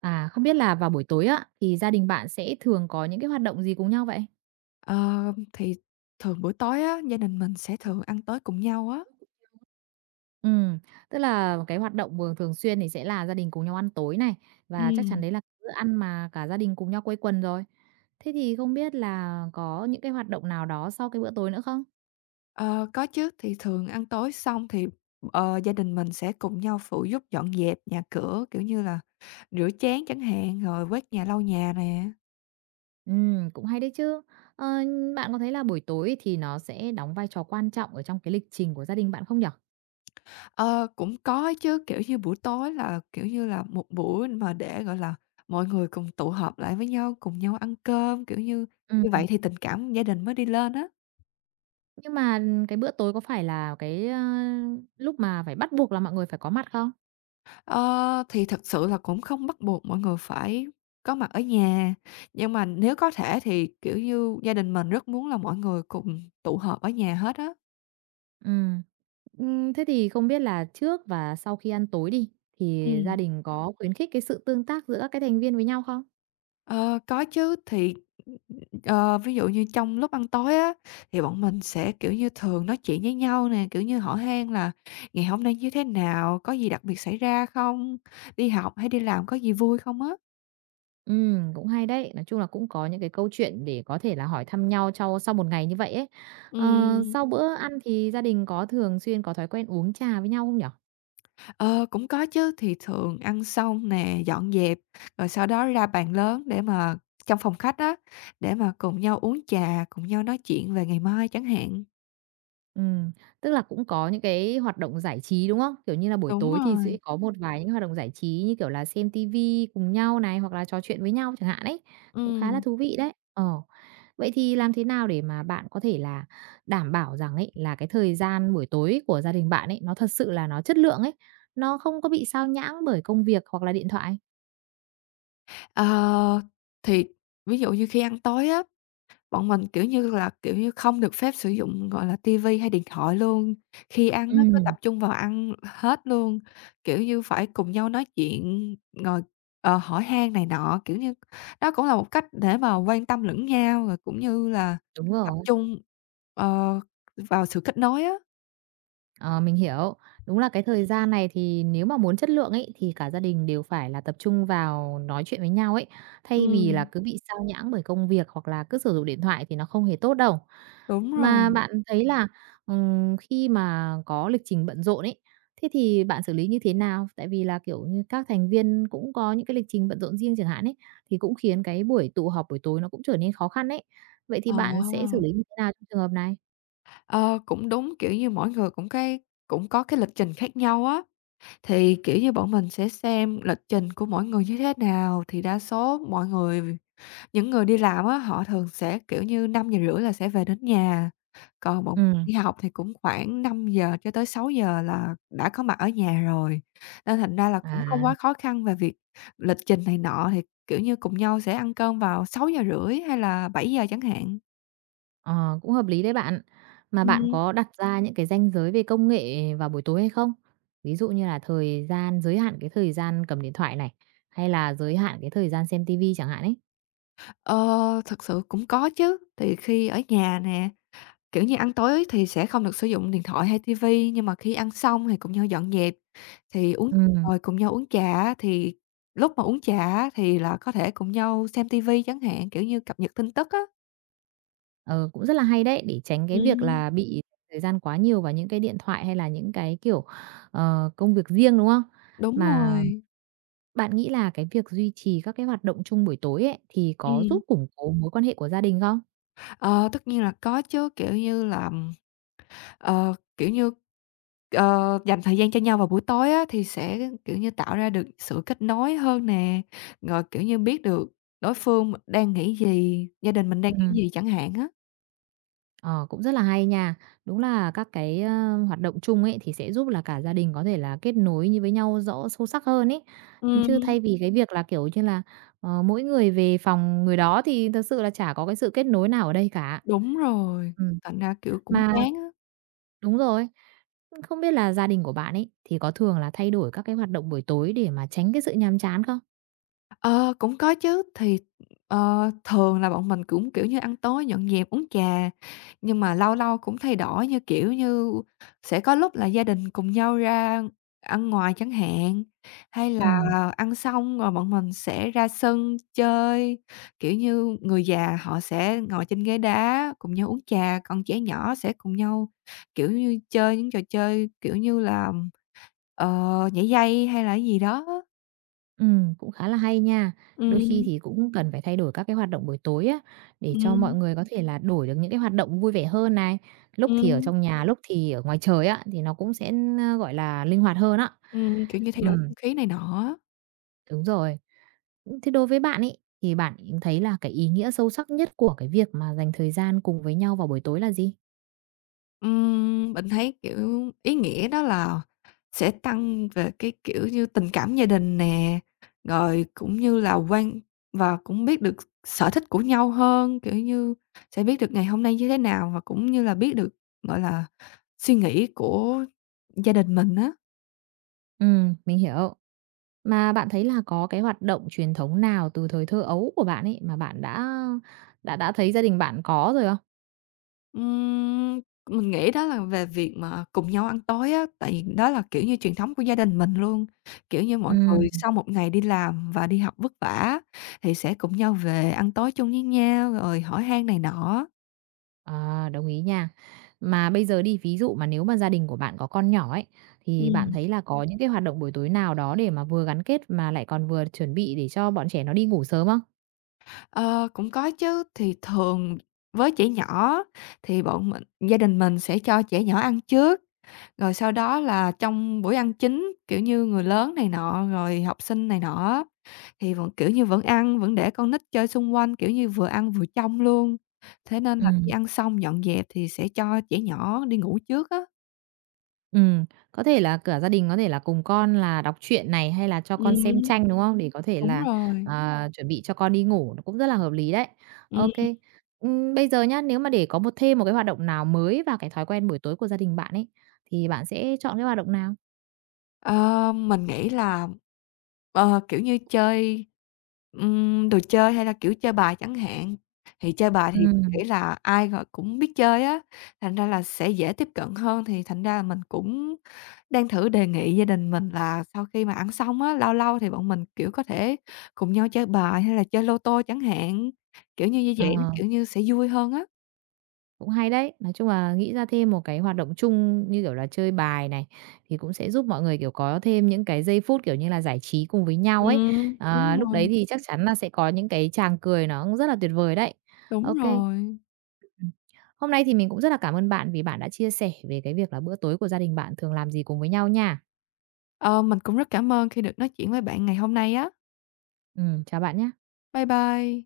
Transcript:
À, không biết là vào buổi tối á, thì gia đình bạn sẽ thường có những cái hoạt động gì cùng nhau vậy? Ờ, thì thường buổi tối á, gia đình mình sẽ thường ăn tối cùng nhau á. Ừm, tức là cái hoạt động vừa thường xuyên thì sẽ là gia đình cùng nhau ăn tối này, và chắc chắn Ừm. đấy là bữa ăn mà cả gia đình cùng nhau quây quần rồi. Thế thì không biết là có những cái hoạt động nào đó sau cái bữa tối nữa không? Ờ, có chứ, thì thường ăn tối xong thì, gia đình mình sẽ cùng nhau phụ giúp dọn dẹp nhà cửa, kiểu như là, rửa chén chẳng hạn, rồi quét nhà, lau nhà nè. Cũng hay đấy chứ. Ờ, bạn có thấy là buổi tối thì nó sẽ đóng vai trò quan trọng ở trong cái lịch trình của gia đình bạn không nhỉ? Ờ, cũng có chứ, kiểu như, buổi tối là, kiểu như là, một buổi mà để, gọi là, mọi người cùng tụ họp lại với nhau, cùng nhau ăn cơm, kiểu như như Ừ, vậy thì tình cảm gia đình mới đi lên á. nhưng mà cái bữa tối có phải là cái, lúc mà phải bắt buộc là mọi người phải có mặt không? Ờ, thì thật sự là cũng không bắt buộc mọi người phải có mặt ở nhà, nhưng mà nếu có thể thì, kiểu như, gia đình mình rất muốn là mọi người cùng tụ họp ở nhà hết á. Ừ, thế thì không biết là trước và sau khi ăn tối đi, thì Ừm. gia đình có khuyến khích cái sự tương tác giữa các cái thành viên với nhau không? Ờ, có chứ, thì, ví dụ như trong lúc ăn tối á, thì bọn mình sẽ, kiểu như, thường nói chuyện với nhau nè, kiểu như, hỏi han là "Ngày hôm nay như thế nào? Có gì đặc biệt xảy ra không? Đi học hay đi làm có gì vui không?" á. Ừ, cũng hay đấy, nói chung là cũng có những cái câu chuyện để có thể là hỏi thăm nhau trau sau một ngày như vậy ấy. Ờ, Ừm. sau bữa ăn thì gia đình có thường xuyên có thói quen uống trà với nhau không nhở? Ờ, cũng có chứ, thì thường ăn xong nè, dọn dẹp, rồi sau đó ra bàn lớn để mà trong phòng khách á, để mà cùng nhau uống trà, cùng nhau nói chuyện về ngày mai chẳng hạn. Ừ, tức là cũng có những cái hoạt động giải trí, đúng không? Kiểu như là, buổi Đúng tối thì rồi, sẽ có một vài những hoạt động giải trí như kiểu là xem ti cùng nhau này, hoặc là trò chuyện với nhau chẳng hạn ấy, cũng khá là ừm. thú vị đấy. Ờ. Vậy thì làm thế nào để mà bạn có thể là đảm bảo rằng ấy, là cái thời gian buổi tối của gia đình bạn ấy, nó thật sự là nó chất lượng ấy, nó không có bị sao nhãng bởi công việc hoặc là điện thoại? Ờ, thì ví dụ như khi ăn tối á. Bọn mình, kiểu như là, kiểu như, không được phép sử dụng, gọi là, ti vi hay điện thoại luôn, khi ăn á cứ Ừm, tập trung vào ăn hết luôn, kiểu như, phải cùng nhau nói chuyện ngồi hỏi han này nọ, kiểu như, đó cũng là một cách để mà quan tâm lẫn nhau, rồi cũng như là đúng tập rồi. trung, ờ, vào sự kết nối á. Ờ, mình hiểu. Đúng là cái thời gian này thì nếu mà muốn chất lượng ấy, thì cả gia đình đều phải là tập trung vào nói chuyện với nhau ấy, thay vì là Ừm, cứ bị sao nhãng bởi công việc hoặc là cứ sử dụng điện thoại thì nó không hề tốt đâu. đúng rồi. Mà bạn thấy là, khi mà có lịch trình bận rộn ấy, thế thì bạn xử lý như thế nào? Tại vì là, kiểu như, các thành viên cũng có những cái lịch trình bận rộn riêng chẳng hạn ấy, thì cũng khiến cái buổi tụ họp buổi tối nó cũng trở nên khó khăn ấy. Vậy thì Ờ, bạn sẽ xử lý như thế nào trong trường hợp này? ờ, cũng đúng, kiểu như, mỗi người cũng có cái lịch trình khác nhau á. Thì, kiểu như, bọn mình sẽ xem lịch trình của mỗi người như thế nào, thì đa số mọi người những người đi làm á, họ thường sẽ, kiểu như, 5:30 là sẽ về đến nhà, còn bọn Ừm, đi học thì cũng khoảng 5 giờ cho tới 6 giờ là đã có mặt ở nhà rồi. Nên thành ra là cũng không quá à. khó khăn về việc lịch trình này nọ, thì, kiểu như, cùng nhau sẽ ăn cơm vào 6:30 hay là 7 giờ chẳng hạn. Ờ, cũng hợp lý đấy bạn. Mà bạn Ừm, có đặt ra những cái ranh giới về công nghệ vào buổi tối hay không? Ví dụ như là thời gian giới hạn cái thời gian cầm điện thoại này, hay là giới hạn cái thời gian xem tivi chẳng hạn ấy. ờ, thực sự cũng có chứ, thì khi ở nhà nè, kiểu như, ăn tối thì sẽ không được sử dụng điện thoại hay ti vi, nhưng mà khi ăn xong thì cùng nhau dọn dẹp, thì uống Ừm, rồi cùng nhau uống trà á, thì lúc mà uống trà á, thì là có thể cùng nhau xem ti vi chẳng hạn, kiểu như, cập nhật tin tức á. ờ, cũng rất là hay đấy, để tránh cái việc Ừm. là bị thời gian quá nhiều vào những cái điện thoại hay là những cái, kiểu, ờ, công việc riêng, đúng không? Đúng Mà rồi, bạn nghĩ là cái việc duy trì các cái hoạt động chung buổi tối ấy, thì có ừm. giúp củng cố mối quan hệ của gia đình không? Ờ, tất nhiên là có chứ, kiểu như là, ờ, kiểu như, dành thời gian cho nhau vào buổi tối á, thì sẽ, kiểu như, tạo ra được sự kết nối hơn nè, rồi, kiểu như, biết được đối phương đang nghĩ gì, gia đình mình đang Ừm. nghĩ gì chẳng hạn á. Ờ, cũng rất là hay nha. Đúng là các cái, hoạt động chung ấy, thì sẽ giúp là cả gia đình có thể là kết nối như với nhau rõ sâu sắc hơn ấy. Chứ Ừm, thay vì cái việc là, kiểu như là, ờ, mỗi người về phòng người đó thì thật sự là chả có cái sự kết nối nào ở đây cả. đúng rồi, Ừm, thành ra, kiểu, cũng mà chán á. đúng rồi. Không biết là gia đình của bạn ấy, thì có thường là thay đổi các cái hoạt động buổi tối để mà tránh cái sự nhàm chán không? Ờ, cũng có chứ, thì, thường là bọn mình cũng, kiểu như, ăn tối nhậu nhẹt, uống trà, nhưng mà lâu lâu cũng thay đổi, như kiểu như, sẽ có lúc là gia đình cùng nhau ra ăn ngoài chẳng hạn, hay là Ừm. ăn xong rồi bọn mình sẽ ra sân chơi. Kiểu như, người già họ sẽ ngồi trên ghế đá cùng nhau uống trà, còn trẻ nhỏ sẽ cùng nhau, kiểu như, chơi những trò chơi, kiểu như là, ờ, nhảy dây hay là cái gì đó. Cũng khá là hay nha. Đôi khi Ừm, thì cũng cần phải thay đổi các cái hoạt động buổi tối á, để cho mọi ừm. người có thể là đổi được những cái hoạt động vui vẻ hơn này. Lúc thì ở Ừm, trong nhà, lúc thì ở ngoài trời á, thì nó cũng sẽ, gọi là, linh hoạt hơn á. Kiểu như, thay đổi Ừ, không khí này nọ á. đúng rồi. Thế đối với bạn ấy, thì bạn thấy là cái ý nghĩa sâu sắc nhất của cái việc mà dành thời gian cùng với nhau vào buổi tối là gì? Mình thấy, kiểu, ý nghĩa đó là sẽ tăng về cái, kiểu như, tình cảm gia đình nè, rồi cũng như là và cũng biết được sở thích của nhau hơn, kiểu như, sẽ biết được ngày hôm nay như thế nào và cũng như là biết được, gọi là, suy nghĩ của gia đình mình á. Ừ, mình hiểu. Mà bạn thấy là có cái hoạt động truyền thống nào từ thời thơ ấu của bạn ấy, mà bạn đã thấy gia đình bạn có rồi không? Ừm, mình nghĩ đó là về việc mà cùng nhau ăn tối á, tại vì đó là, kiểu như, truyền thống của gia đình mình luôn. Kiểu như, mọi người Ừ. sau một ngày đi làm và đi học vất vả thì sẽ cùng nhau về ăn tối chung với nhau, rồi hỏi han này nọ. À, đồng ý nha. Mà bây giờ đi, ví dụ mà nếu mà gia đình của bạn có con nhỏ ấy, thì bạn Ừm. thấy là có những cái hoạt động buổi tối nào đó để mà vừa gắn kết mà lại còn vừa chuẩn bị để cho bọn trẻ nó đi ngủ sớm không? Ờ, cũng có chứ, thì thường với trẻ nhỏ thì bọn mình gia đình mình sẽ cho trẻ nhỏ ăn trước. Rồi sau đó là trong bữa ăn chính, kiểu như, người lớn này nọ, rồi học sinh này nọ á, thì vẫn, kiểu như, vẫn ăn, vẫn để con nít chơi xung quanh, kiểu như, vừa ăn vừa trông luôn. Thế nên Ừ, là khi ăn xong dọn dẹp thì sẽ cho trẻ nhỏ đi ngủ trước á. ừm, có thể là cả gia đình có thể là cùng con là đọc truyện này, hay là cho con xem Ừm, tranh, đúng không? Để có thể đúng là, rồi. à, chuẩn bị cho con đi ngủ, nó cũng rất là hợp lý đấy. Ok. Kê. Bây giờ nhá, nếu mà để có thêm một cái hoạt động nào mới vào cái thói quen buổi tối của gia đình bạn ấy, thì bạn sẽ chọn cái hoạt động nào? Ờ, mình nghĩ là, kiểu như, chơi, đồ chơi hay là, kiểu, chơi bài chẳng hạn, thì chơi bài thì mình Ừm, nghĩ là ai rồi cũng biết chơi á, thành ra là sẽ dễ tiếp cận hơn. Thì thành ra là mình cũng đang thử đề nghị gia đình mình là sau khi mà ăn xong á, lâu lâu thì bọn mình, kiểu, có thể cùng nhau chơi bài hay là chơi lô tô chẳng hạn, kiểu như như vậy nó, ờ. kiểu như, sẽ vui hơn á. Cũng hay đấy, nói chung là nghĩ ra thêm một cái hoạt động chung như kiểu là chơi bài này, thì cũng sẽ giúp mọi người, kiểu, có thêm những cái giây phút, kiểu như là, giải trí cùng với nhau ấy. Đúng Ờ, lúc đấy rồi, thì chắc chắn là sẽ có những cái tràng cười nó cũng rất là tuyệt vời đấy. đúng Ok kê. rồi. Hôm nay thì mình cũng rất là cảm ơn bạn vì bạn đã chia sẻ về cái việc là bữa tối của gia đình bạn thường làm gì cùng với nhau nha. Ờ, mình cũng rất cảm ơn khi được nói chuyện với bạn ngày hôm nay á. Chào bạn nhé Bye bye.